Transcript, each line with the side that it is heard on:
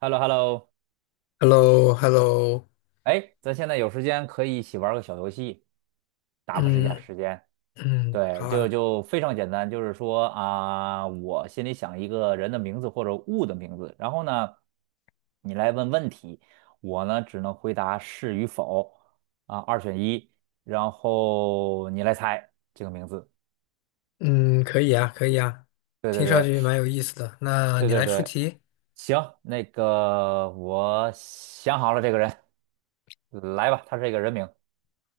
right: h e l l o h e l l o.
left: h e l l o h e l l o
right: 哎，咱现在有时间可以一起玩个小游戏，打发一下
left: 嗯
right: 时间。
left: 嗯，
right: 对，
left: 好
right: 就
left: 啊，
right: 就非常简单，就是说啊，我心里想一个人的名字或者物的名字，然后呢，你来问问题，我呢只能回答是与否啊，二选一，然后你来猜这个名字。
left: 嗯，可以啊，可以啊，
right: 对对
left: 听上
right: 对
left: 去蛮有意思的。那
right: 对
left: 你
right: 对
left: 来出
right: 对，
left: 题，
right: 行，那个我想好了这个人，来吧，他是一个人名。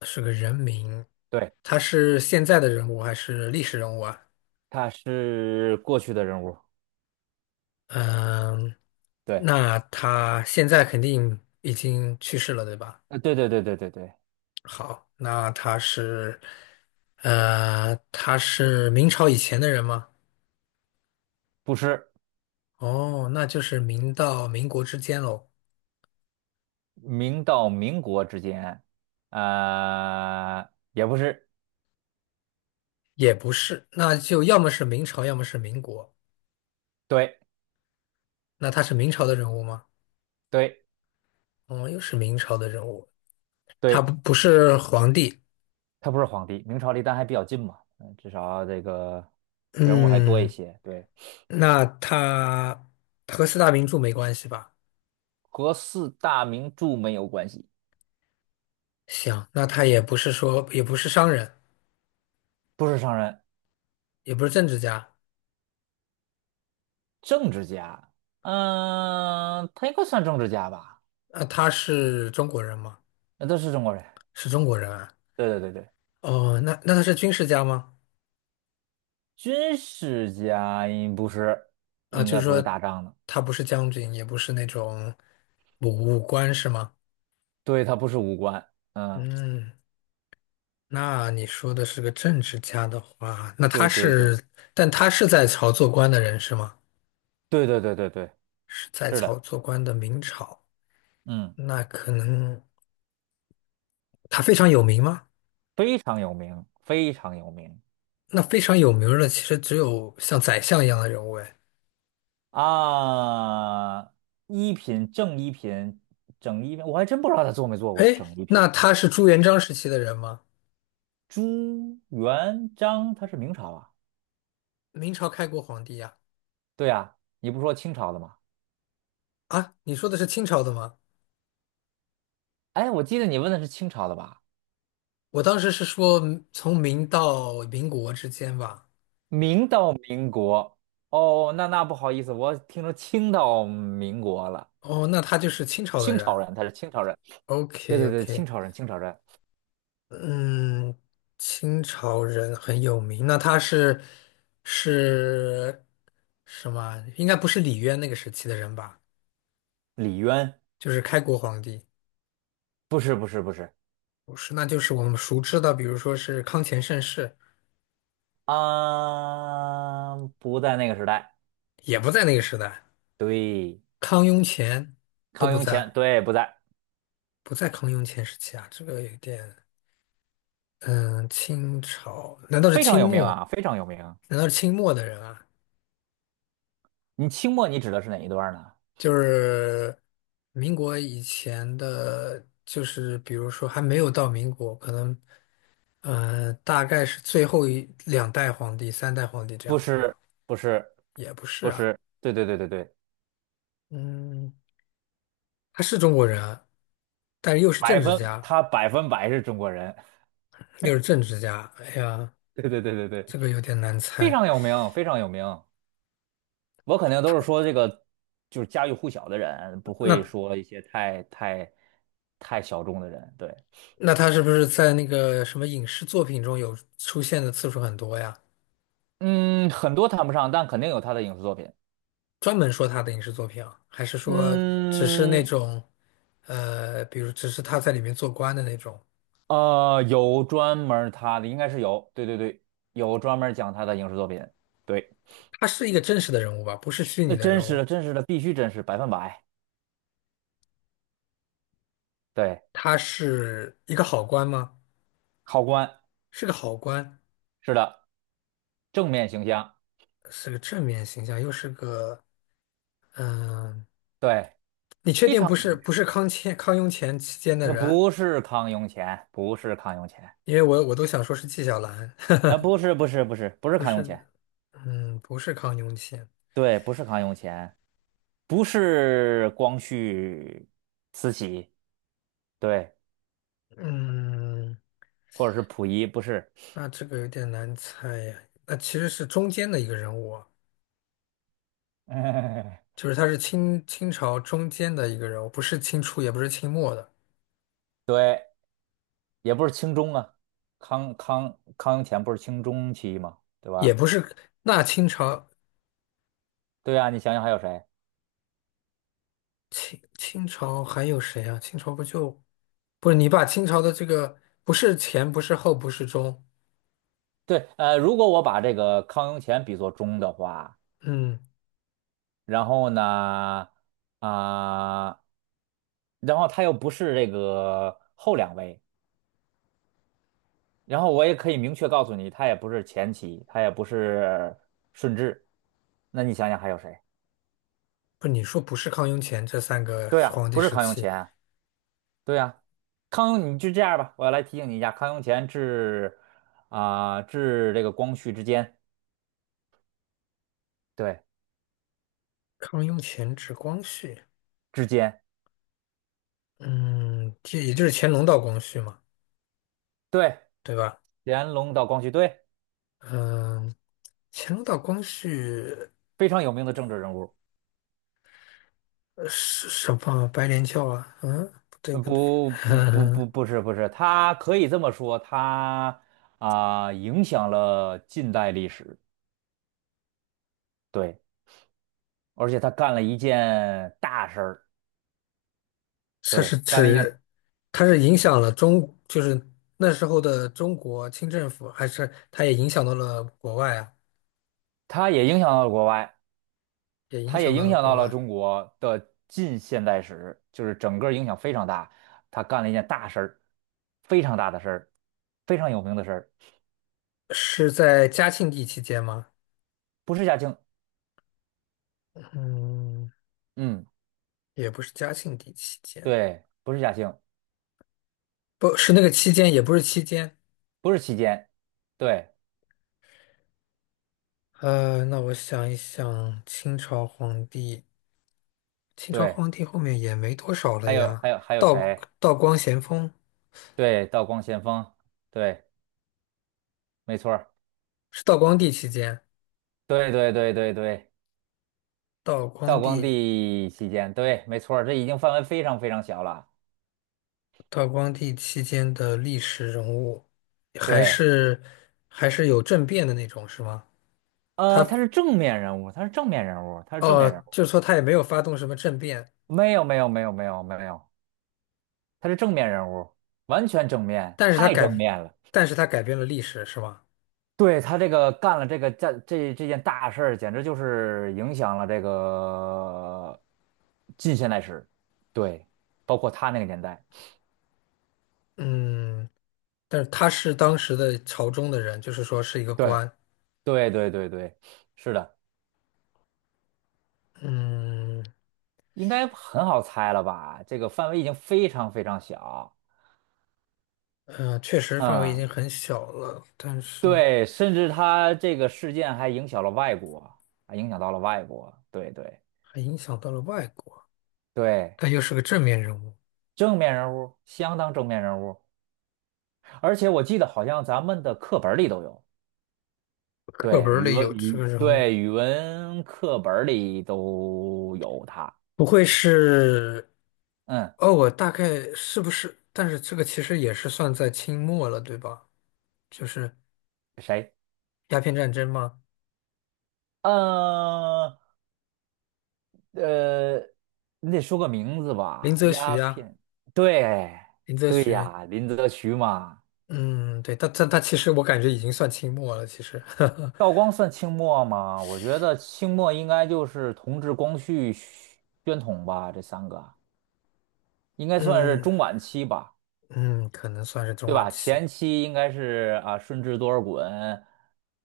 left: 是个人名，
right: 对。
left: 他是现在的人物还是历史人物啊？
right: 他是过去的人物，
left: 嗯，
right: 对，
left: 那他现在肯定已经去世了，对吧？
right: 对对对对对对，
left: 好，那他是，他是明朝以前的人吗？
right: 不是
left: 哦，那就是明到民国之间喽，
right: 明到民国之间，呃，也不是，
left: 也不是，那就要么是明朝，要么是民国。
right: 对
left: 那他是明朝的人物吗？
right: 对
left: 哦，又是明朝的人物，他不
right: 对，
left: 不是皇帝。
right: 他不是皇帝，明朝离咱还比较近嘛，嗯，至少这个人物还多一
left: 嗯，
right: 些，对，
left: 那他和四大名著没关系吧？
right: 和四大名著没有关系，
left: 行，那他也不是说也不是商人，
right: 不是商人，
left: 也不是政治家。
right: 政治家，嗯、他应该算政治家吧，
left: 那他是中国人吗？
right: 那都是中国人，
left: 是中国人啊。
right: 对对对对，
left: 哦，那他是军事家吗？
right: 军事家应不是，
left: 啊，
right: 应
left: 就
right: 该
left: 是
right: 不是
left: 说
right: 打仗的。
left: 他不是将军，也不是那种武官是吗？
right: 对，它不是无官，嗯，
left: 嗯，那你说的是个政治家的话，那他
right: 对对对
left: 是，但他是在朝做官的人是吗？
right: 对对对对对，
left: 是在
right: 是的，
left: 朝做官的明朝，
right: 嗯，
left: 那可能他非常有名吗？
right: 非常有名，非常有名
left: 那非常有名儿的其实只有像宰相一样的人物哎。
right: 啊！一品正一品整一品，我还真不知道他做没做过
left: 哎，
right: 整一
left: 那
right: 品。
left: 他是朱元璋时期的人吗？
right: 朱元璋他是明朝啊？
left: 明朝开国皇帝呀、
right: 对啊，你不说清朝的吗？
left: 啊？啊你说的是清朝的吗？
right: 哎，我记得你问的是清朝的吧？
left: 我当时是说嗯从明到民国之间吧。
right: 明到民国，哦，那那不好意思，我听说清到民国了。
left: 哦，那他就是清朝的
right: 清
left: 人。
right: 朝人，他是清朝人。对
left: OK
right: 对对，清
left: OK。
right: 朝人，清朝人，
left: 嗯，清朝人很有名，那他是什么？应该不是李渊那个时期的人吧？
right: 李渊
left: 就是开国皇帝，
right: 不是不是不是，
left: 不是，那就是我们熟知的，比如说是康乾盛世，
right: 啊，不在那个时代。
left: 也不在那个时代，
right: 对，
left: 康雍乾都
right: 康
left: 不
right: 雍乾，
left: 在，
right: 对，不在，
left: 不在康雍乾时期啊，这个有点，嗯，清朝，难道是
right: 非常
left: 清
right: 有名啊，
left: 末？
right: 非常有名。
left: 难道是清末的人啊？
right: 你清末你指的是哪一段呢？
left: 就是民国以前的，就是比如说还没有到民国，可能大概是最后一两代皇帝、三代皇帝这
right: 不
left: 样子
right: 是
left: 吧，
right: 不是
left: 也不是
right: 不
left: 啊，
right: 是，对对对对对，
left: 嗯，他是中国人啊，但是又是
right: 百
left: 政治
right: 分
left: 家，
right: 他百分百是中国人，
left: 又是政治家，哎呀，
right: 对对对对对，
left: 这个有点难
right: 非
left: 猜。
right: 常有名，非常有名。我肯定都是说这个就是家喻户晓的人，不会
left: 那
right: 说一些太小众的人。对，
left: 那他是不是在那个什么影视作品中有出现的次数很多呀？
right: 嗯，很多谈不上，但肯定有他的影视作品。
left: 专门说他的影视作品啊，还是说只是那
right: 嗯，
left: 种，比如只是他在里面做官的那种？
right: 有专门儿他的，应该是有，对对对，有专门儿讲他的影视作品，对，
left: 他是一个真实的人物吧，不是虚拟
right: 那
left: 的
right: 真
left: 人
right: 实
left: 物。
right: 的，真实的，必须真实，百分百，对，
left: 他是一个好官吗？
right: 考官，
left: 是个好官，
right: 是的，正面形象，
left: 是个正面形象，又是个嗯、
right: 对，
left: 你确
right: 非
left: 定
right: 常
left: 不
right: 有
left: 是
right: 名，
left: 不是康乾康雍乾期间的
right: 可
left: 人？
right: 不是康雍乾，不是康雍乾，
left: 因为我都想说是纪晓岚，
right: 不是，不是，不是，不是
left: 不
right: 康雍
left: 是，
right: 乾，
left: 嗯，不是康雍乾，
right: 对，不是康雍乾，不是光绪、慈禧，对，
left: 嗯。
right: 或者是溥仪，不是，
left: 那这个有点难猜呀。那其实是中间的一个人物啊，就是他是清朝中间的一个人物，不是清初，也不是清末的，
right: 对。也不是清中啊，康雍乾不是清中期吗？对
left: 也
right: 吧？
left: 不是。那清朝
right: 对啊，你想想还有谁？
left: 清朝还有谁啊？清朝不就不是你把清朝的这个不是前，不是后，不是中，
right: 对，呃，如果我把这个康雍乾比作中的话，
left: 嗯，
right: 然后呢，啊、然后他又不是这个后两位，然后我也可以明确告诉你，他也不是前期，他也不是顺治，那你想想还有谁？
left: 不是你说不是康雍乾这三个
right: 对啊，
left: 皇帝
right: 不是
left: 时
right: 康雍
left: 期，
right: 乾，对呀、康雍，你就这样吧，我来提醒你一下，康雍乾至啊、至这个光绪之间，对，
left: 康雍乾至光绪，
right: 之间，
left: 嗯，这也就是乾隆到光绪嘛，
right: 对，
left: 对吧？
right: 乾隆到光绪，对，
left: 嗯，乾隆到光绪。
right: 非常有名的政治人物。
left: 什么白莲教啊？嗯，不对
right: 呃
left: 不对，
right: 不不不不不是不是，他可以这么说，他啊、影响了近代历史，对，而且他干了一件大事儿，
left: 它是
right: 对，干了一件，
left: 指它是影响了中，就是那时候的中国清政府，还是它也影响到了国外啊？
right: 他也影响到了国外。
left: 也影
right: 他也
left: 响到
right: 影
left: 了
right: 响
left: 国
right: 到了
left: 外，
right: 中国的近现代史，就是整个影响非常大。他干了一件大事儿，非常大的事儿，非常有名的事儿，
left: 是在嘉庆帝期间吗？
right: 不是嘉庆，
left: 嗯，
right: 嗯，
left: 也不是嘉庆帝期间，
right: 对，不是嘉庆，
left: 不是那个期间，也不是期间。
right: 不是期间，对
left: 那我想一想，清朝皇帝，清朝
right: 对，
left: 皇帝后面也没多少了
right: 还有
left: 呀。
right: 还有还有
left: 道
right: 谁？
left: 道光咸丰
right: 对，道光咸丰，对，没错儿
left: 是道光帝期间。
right: 对对对对对，
left: 道光
right: 道光
left: 帝，
right: 帝期间，对，没错儿这已经范围非常非常小了，
left: 道光帝期间的历史人物，还
right: 对。
left: 是还是有政变的那种，是吗？他
right: 呃，他是正面人物，他是正面人物，他是正面人
left: 哦，
right: 物。
left: 就是说他也没有发动什么政变，
right: 没有，没有，没有，没有，没有，他是正面人物，完全正面，
left: 但是他
right: 太正
left: 改，
right: 面了。
left: 但是他改变了历史，是吗？
right: 对，他这个干了这个这件大事儿，简直就是影响了这个近现代史，对，包括他那个年代，
left: 嗯，但是他是当时的朝中的人，就是说是一个
right: 对，
left: 官。
right: 对对对对，是的，
left: 嗯
right: 应该很好猜了吧？这个范围已经非常非常小，
left: 嗯，确实范围已
right: 嗯，
left: 经很小了，但是
right: 对，甚至他这个事件还影响了外国，还影响到了外国，对对
left: 还影响到了外国，
right: 对，
left: 但又是个正面人物，
right: 正面人物，相当正面人物。而且我记得好像咱们的课本里都有，
left: 课
right: 对，
left: 本儿
right: 语
left: 里
right: 文
left: 有这
right: 语
left: 个人物，
right: 对，语文课本里都有他。
left: 不会是？
right: 嗯，
left: 哦，我大概是不是？但是这个其实也是算在清末了，对吧？就是
right: 谁？
left: 鸦片战争嘛，
right: 呃呃，你得说个名字
left: 林
right: 吧。
left: 则徐
right: 鸦
left: 呀、
right: 片，对
left: 林则
right: 对
left: 徐，
right: 呀，林则徐嘛。
left: 嗯，对，他其实我感觉已经算清末了，其实，
right: 道光算清末吗？我觉得清末应该就是同治、光绪、宣统吧，这三个应该算是
left: 嗯
right: 中晚期吧。
left: 嗯，可能算是中
right: 对
left: 晚
right: 吧？
left: 期。
right: 前期应该是啊，顺治多尔衮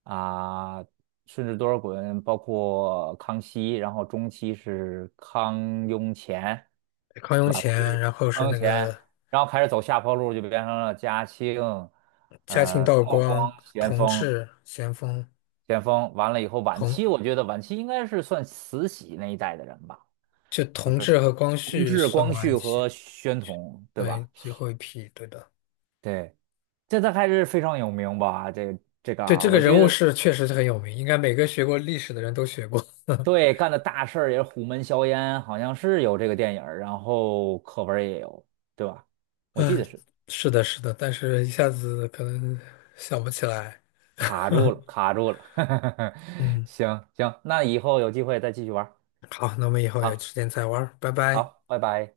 right: 啊，顺治多尔衮，包括康熙，然后中期是康雍乾，
left: 康
right: 对
left: 雍
right: 吧？他
left: 乾，
right: 是
left: 然后
right: 康
left: 是
right: 雍
left: 那
right: 乾，
left: 个
right: 然后开始走下坡路，就变成了嘉庆，
left: 嘉庆、
right: 呃，
left: 道
right: 道光、
left: 光、
right: 咸
left: 同
right: 丰、
left: 治、咸丰、
right: 咸丰，完了以后，晚期
left: 同
right: 我觉得晚期应该是算慈禧那一代的人吧，就
left: 同
right: 是
left: 治和光
right: 同
left: 绪
right: 治、
left: 算
right: 光
left: 晚
right: 绪
left: 期，
right: 和宣统，对
left: 对，
right: 吧？
left: 最后一批，对的，
right: 对。这他还是非常有名吧？这这个
left: 对，
right: 啊，
left: 这个
right: 我
left: 人
right: 觉
left: 物
right: 得
left: 是确实是很有名，应该每个学过历史的人都学过。
right: 对，干的大事儿也是虎门销烟，好像是有这个电影儿然后课文儿也有，对吧？我记
left: 嗯，
right: 得是
left: 是的，是的，但是一下子可能想不起来。
right: 卡住了，卡住了。
left: 嗯，
right: 行行，那以后有机会再继续玩儿。
left: 好，那我们以后有
right: 好，
left: 时间再玩儿拜拜。
right: 好，拜拜。